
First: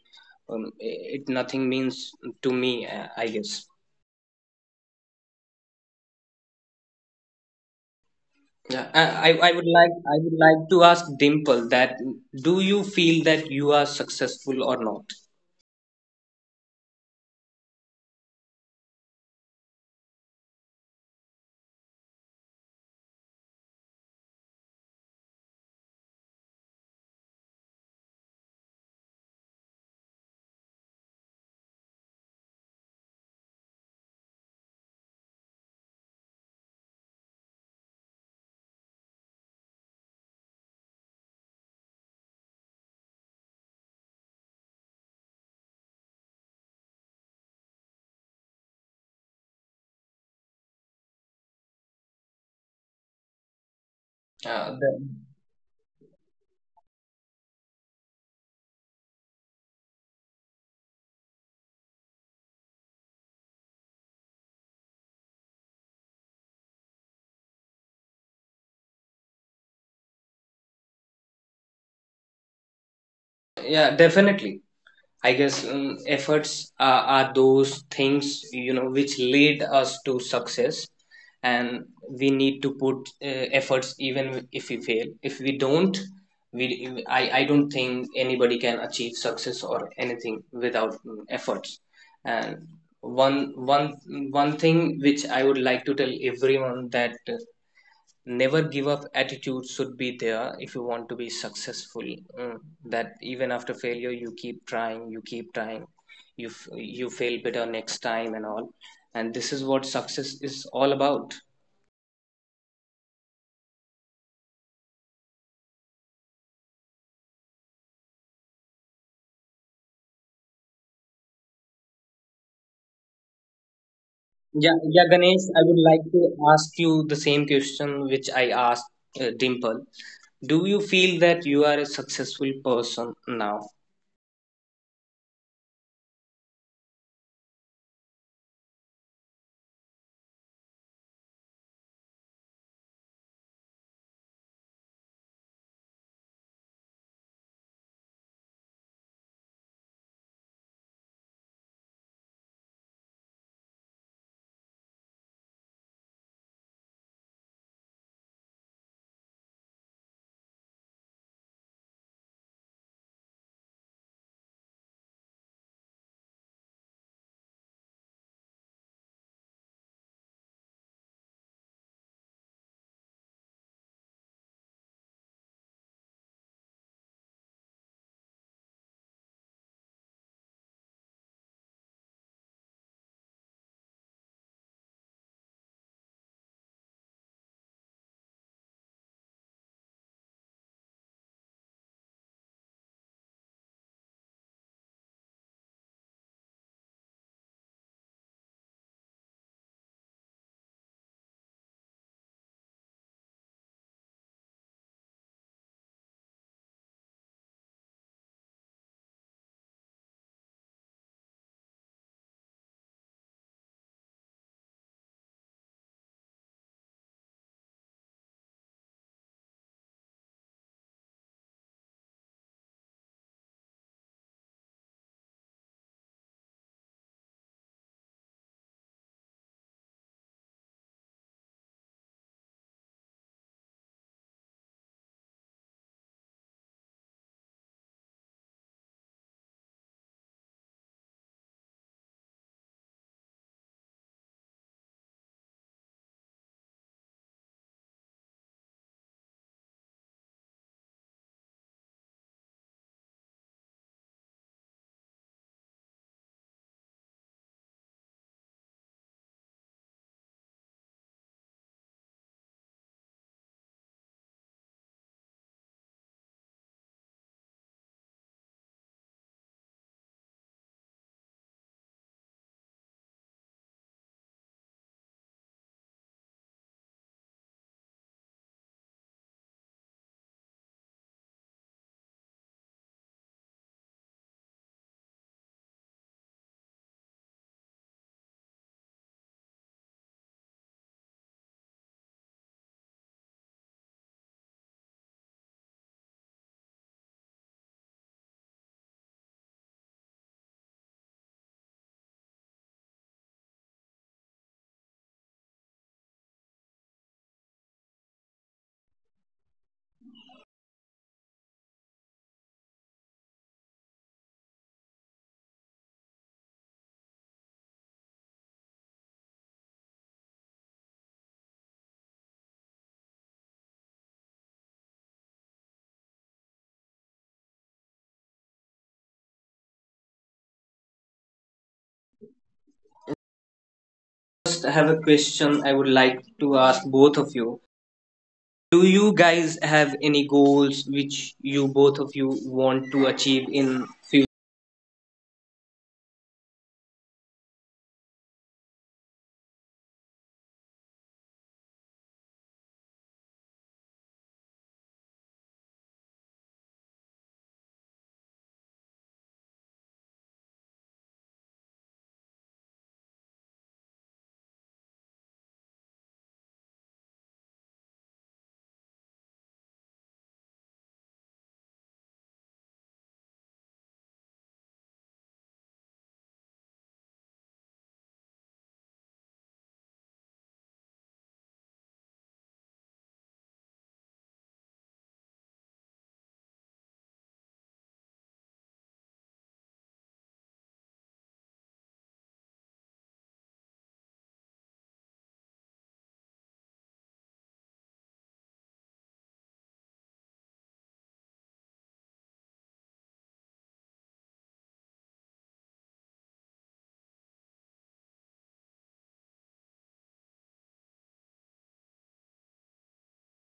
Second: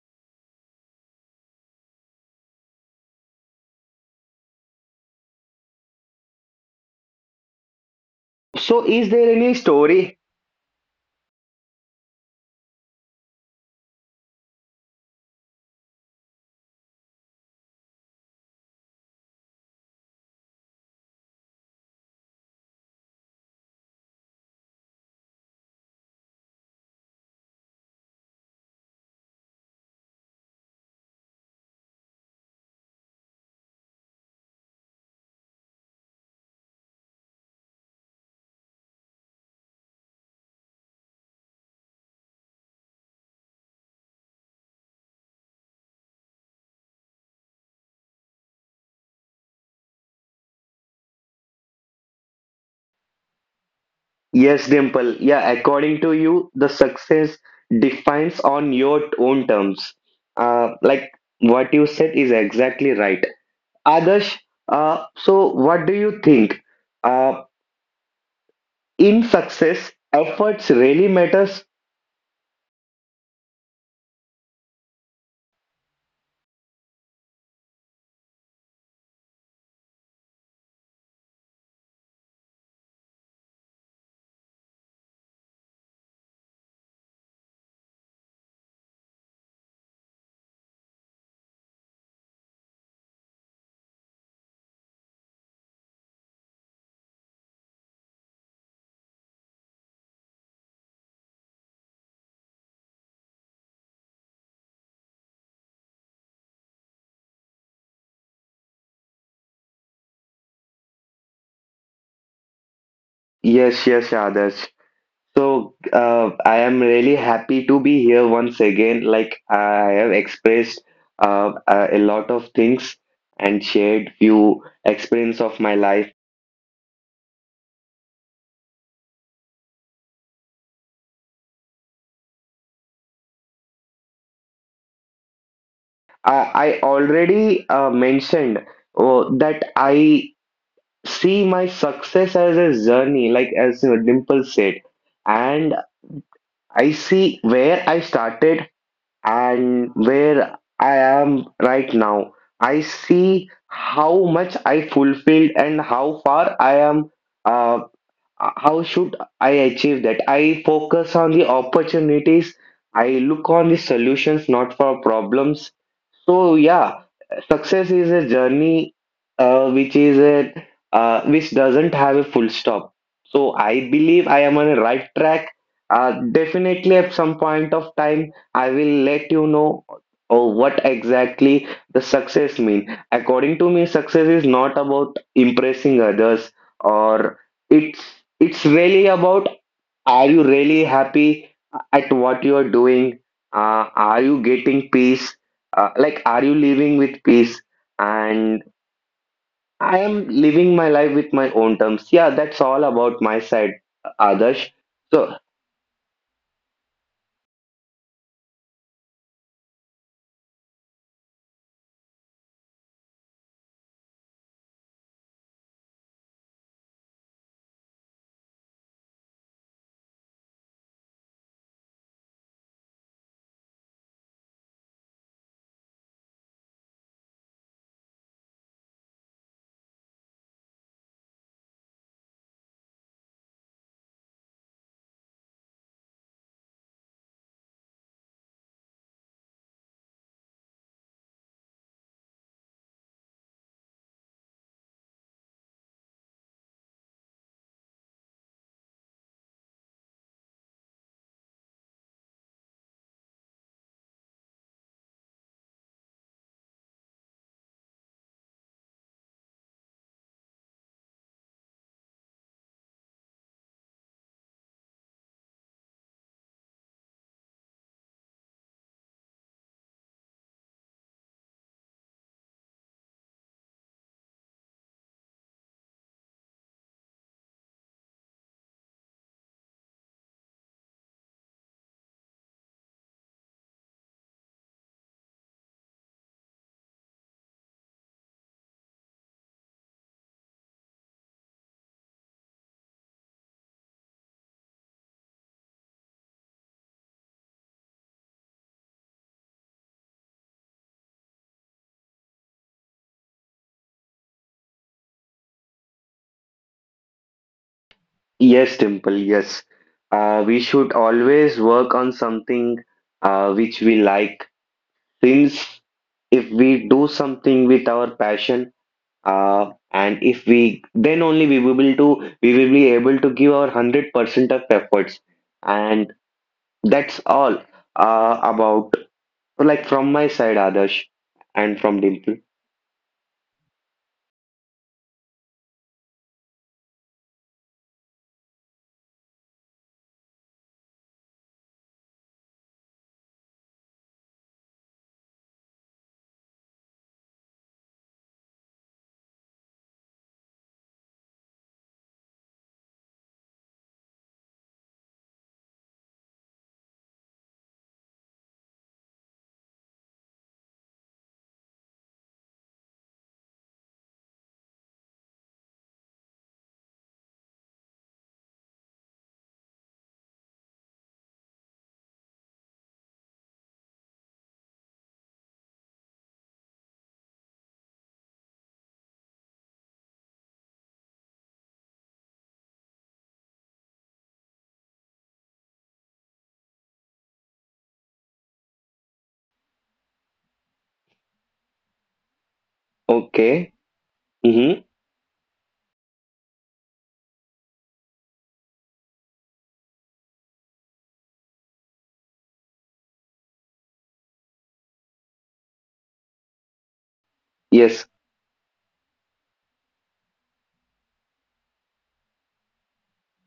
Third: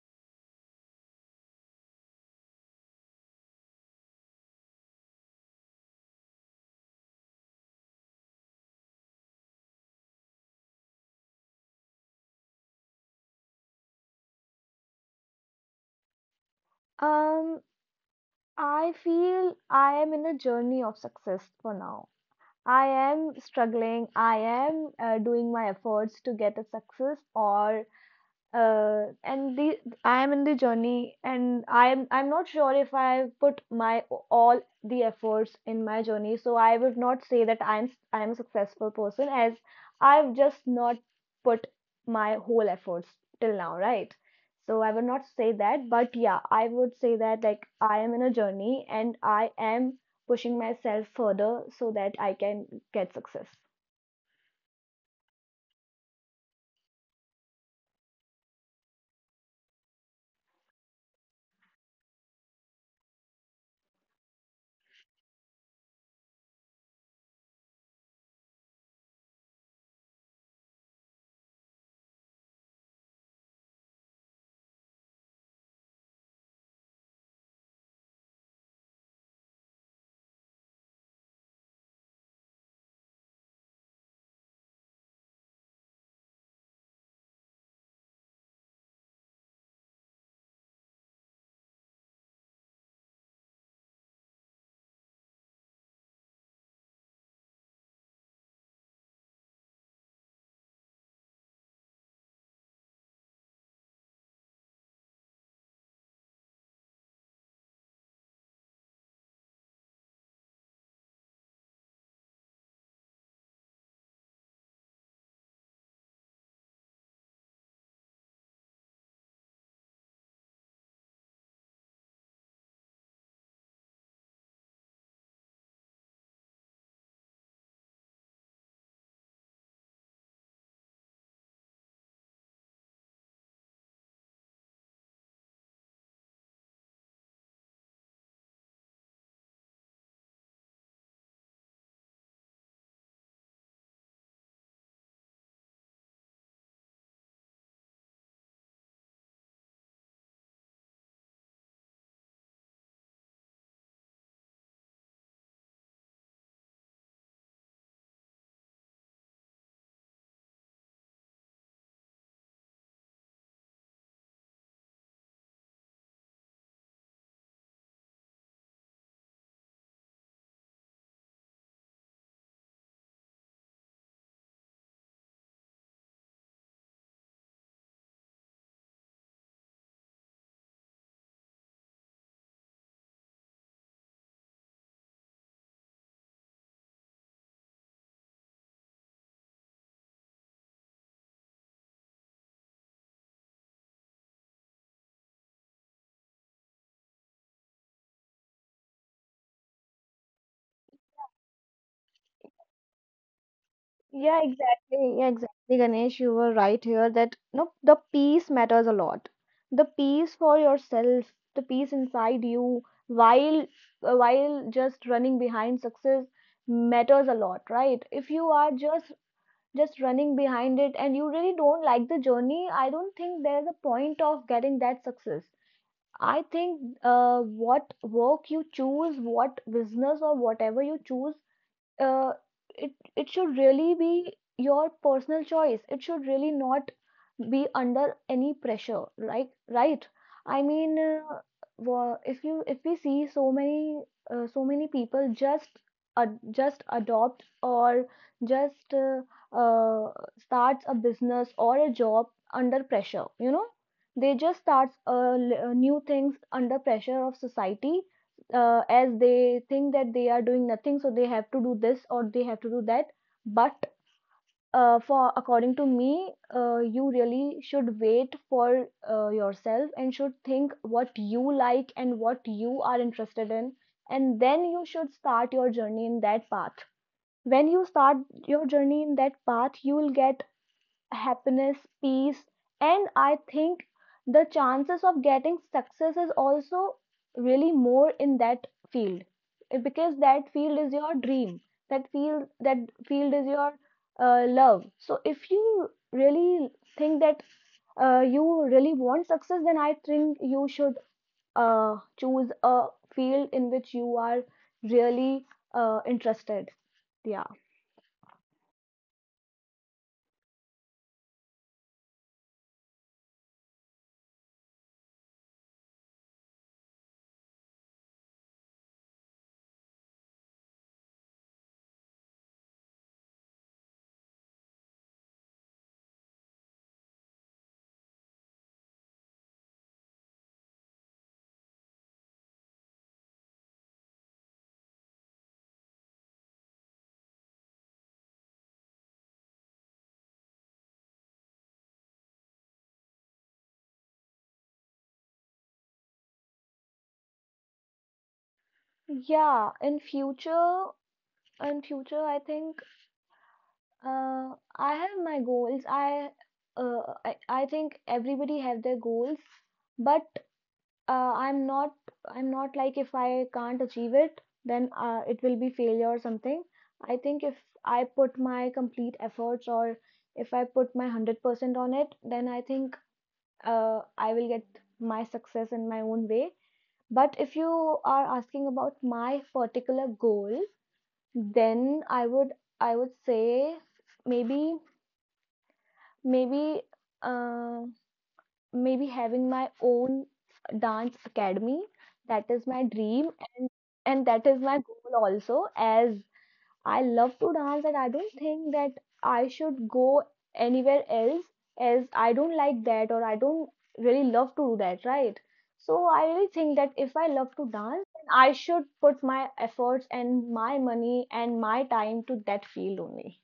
A: it nothing means to me, I guess.
B: So,
A: Yeah,
B: is there
A: I
B: any
A: would like
B: story?
A: to ask Dimple that do you feel that you are successful or not?
C: Um, I feel I am in a journey of success for now. I am struggling. I am doing my efforts to get a success or and the I am in the journey, and I'm not sure if I put my all the efforts in my journey. So I would not say that I'm a successful person as I've just not put my whole efforts till now, right? So I would not say that, but yeah, I would say that like I am in a journey and I am pushing myself further so that I can get success.
B: Yes,
A: Uh, the,
B: Dimple. Yeah, according to you, the success defines on your own terms. Like what you said is exactly right. Adarsh, so what do you think? Uh, in success, efforts really matters?
A: yeah, definitely. I guess efforts are those things, you know, which lead us to success, and we need to put efforts even if we fail. If we don't, we I don't think anybody can achieve success or anything without efforts. And one one one thing which I would like to tell everyone, that never give up attitude should be there if you want to be successful. Mm, that even after failure, you keep trying, you keep trying, you you fail better next time and all, and this is what success is all about.
B: Yes, yes, Adarsh. So I am really happy to be here once again. Like I have expressed a lot of things and shared few
A: Yeah, yeah,
B: experience
A: Ganesh,
B: of
A: I
B: my
A: would like
B: life.
A: to ask you the same question which I asked, Dimple. Do you feel that you are a successful person now?
B: I, I already mentioned oh, that I see my success as a journey, like as Dimple said, and I see where I started and where I am right now. I see how much I fulfilled and how far I am. Uh, how should I achieve that? I focus on the opportunities. I look on the solutions, not for problems. So yeah, success is a journey uh, which is a which doesn't have a full stop. So I believe I am on the right track. Definitely at some point of time, I will let you know oh, what exactly the success mean. According to me, success is not about impressing others, or it's it's really about are you really happy at what you are doing? Are you getting peace? Like, are you living with peace? And I am living my life with my own terms. Yeah, that's all about my side,
C: Yeah,
B: Adarsh.
C: exactly. Yeah,
B: So,
C: exactly, Ganesh. You were right here that no, the peace matters a lot. The peace for yourself, the peace inside you, while while just running behind success matters a lot, right? If you are just running behind it and you really don't like the journey, I don't think there's a point of getting that success. I think what work you choose, what business or whatever you choose, uh, it should really be your personal choice. It should really not be under any pressure, right? Right? I mean, if we see so many, so many people just, ad just adopt, or just uh, starts a business or a job under pressure, you know? They just starts new things under pressure of society, as they think that they are doing nothing, so they have to do this or they have to do that. But, for according to me, you really should wait for yourself and should think what you like and what you are interested in, and then you should start your journey in that path. When you start your journey in that path, you will get happiness, peace, and I think the chances of getting success is also really more in that field. Because that field is your dream, that field is your love. So if you really think that, you really want success, then I think you should uh, choose a field in which you are really interested. Yeah.
B: yes, Dimple, yes. We should always work on something which we like, since if we do something with our passion, and if we then only we will be able to give our 100% of efforts, and that's all about like from my side Adarsh and from Dimple.
A: Just have a question I would like to ask both of you. Do you guys have any goals which you both of you want to achieve in future?
C: Yeah, in future, I think, uh, I have my goals. I think everybody have their goals, but, uh, I'm not I'm not like if I can't achieve it, then, it will be failure or something. I think if I put my complete efforts or if I put my 100% on it, then I think, I will get my success in my own way. But if you are asking about my particular goal, then I would say, maybe maybe uh, maybe having my own dance academy. That is my dream, and
B: Okay.
C: and that is my
B: Mm-hmm.
C: goal also, as I love to dance and I don't think that I should go anywhere else, as I don't like that or I don't really love to do that, right? So I really think that if I love to
B: Yes.
C: dance, then I should put my efforts and my money and my time to that field only.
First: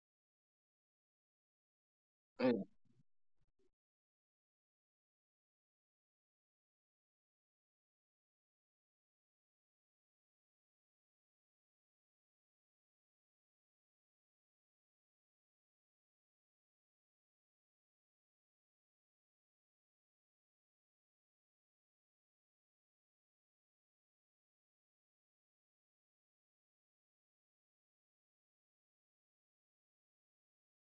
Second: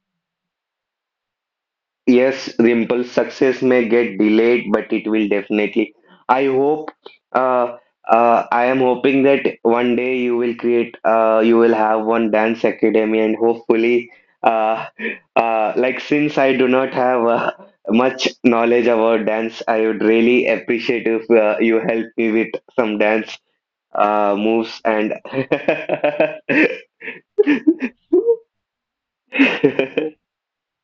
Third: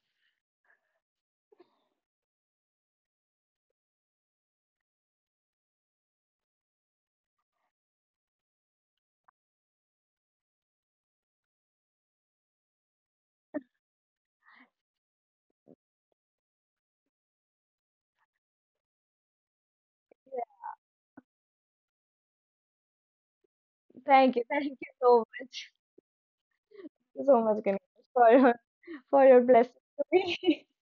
B: Yes,
A: Mm,
B: Dimple, success may get delayed, but it will definitely. I hope, uh, I am hoping that one day you will create, you will have one dance academy, and hopefully, uh, like since I do not have much knowledge about dance, I would really appreciate if you help me with some dance
C: Thank you. Thank
B: moves
C: you
B: and.
C: so much. Thank you so much, Ganesh,
B: [laughs]
C: for your, for your blessing to me. [laughs]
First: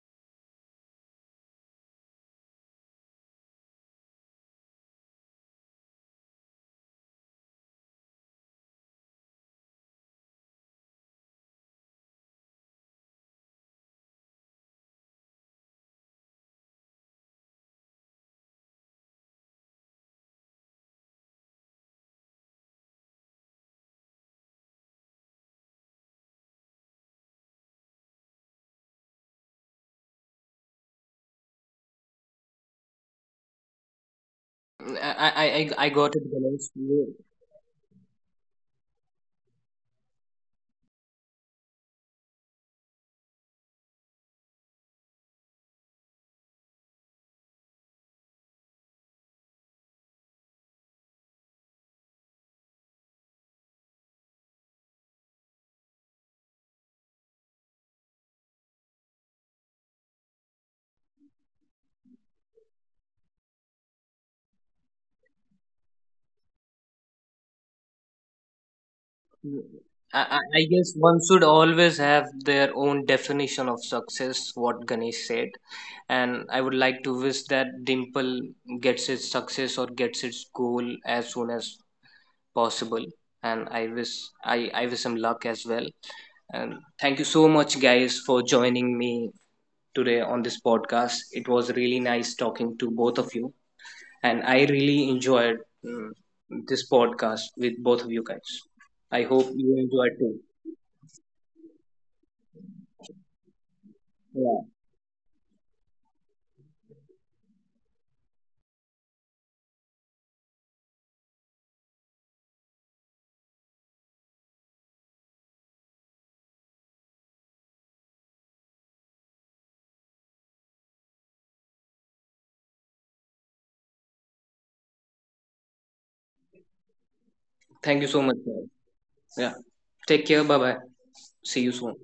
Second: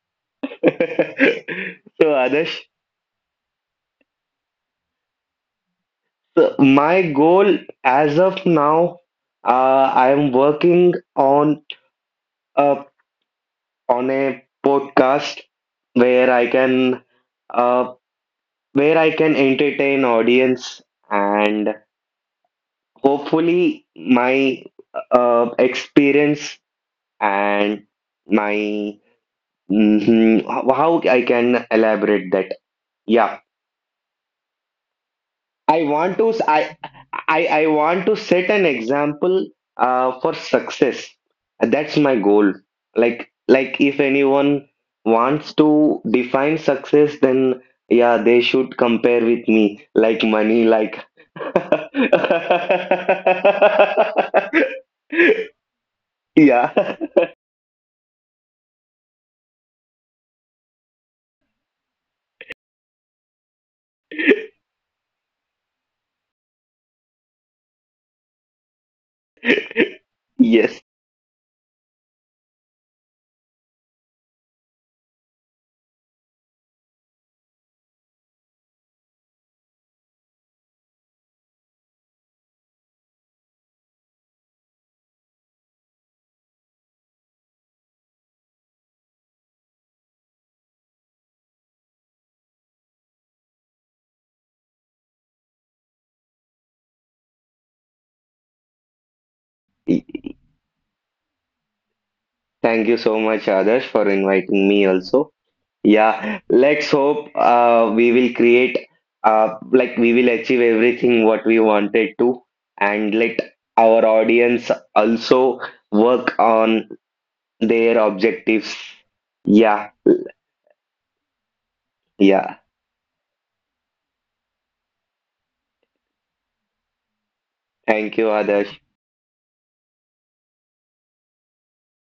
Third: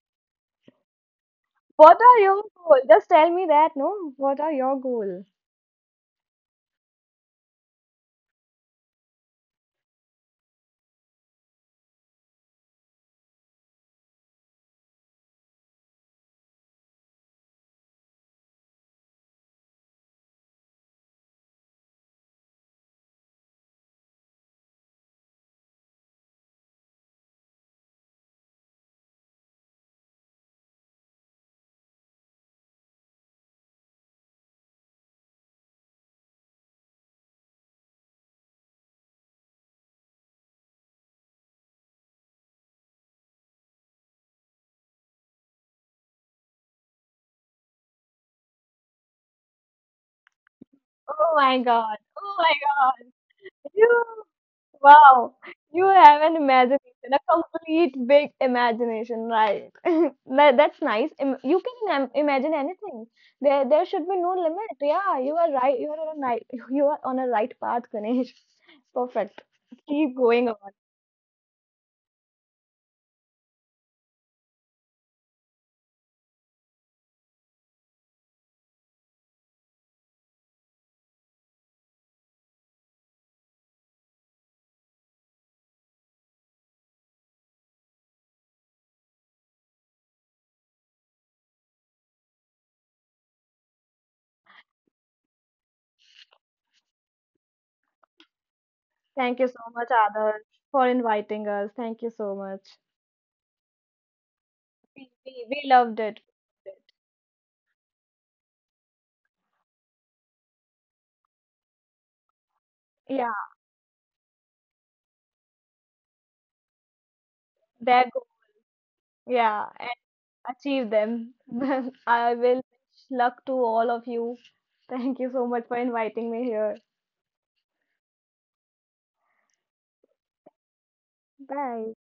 C: What
B: So,
C: are your
B: Adesh.
C: goals? Just tell me that, no? What are your goals?
B: So my goal as of now, I am working a on a podcast where I can uh, where I can entertain audience, and hopefully my experience and my mhm, how I can elaborate that. Yeah,
A: I got it, Ganesh. You-
B: I want to set an example for success. That's my goal. If anyone wants to define success, then yeah, they should compare with me. Like money, like
C: Oh my God. Oh my
B: [laughs]
C: God. You. Wow, you have an
B: yeah.
C: imagination, a complete big imagination, right? [laughs] That's nice. You can imagine anything. There should be no limit. Yeah, you are right. You are on a right. [laughs] You are on a right path, Ganesh. [laughs] Perfect.
A: you-
C: Keep going
A: I
C: on.
B: Yes.
A: guess one should always have their own definition of success, what Ganesh said. And I would like to wish that Dimple gets its success or gets its goal as soon as possible. And I wish I wish him luck as well. And thank you so much, guys, for joining me today on this podcast. It was really nice talking to both of you, and I really enjoyed, mm, this podcast with both of you guys. I
C: Thank
A: hope
C: you so
A: you
C: much,
A: enjoyed too.
C: Adarsh, for inviting us. Thank you so much.
B: Thank you so much, Adarsh, for
A: Yeah.
B: inviting me
C: We,
B: also.
C: we, we loved it.
B: Yeah, let's hope we will create, like, we will achieve everything what we wanted to, and
C: Yeah,
B: let our audience also work on their
C: there go.
B: objectives.
C: Yeah,
B: Yeah,
C: and achieve them. [laughs] I will
B: yeah.
C: wish luck to all of you. Thank you so much for inviting me here.
A: Thank you
B: Thank
A: so
B: you,
A: much, guys.
B: Adarsh.
A: Yeah. Take care. Bye bye. See you soon.
C: Bye.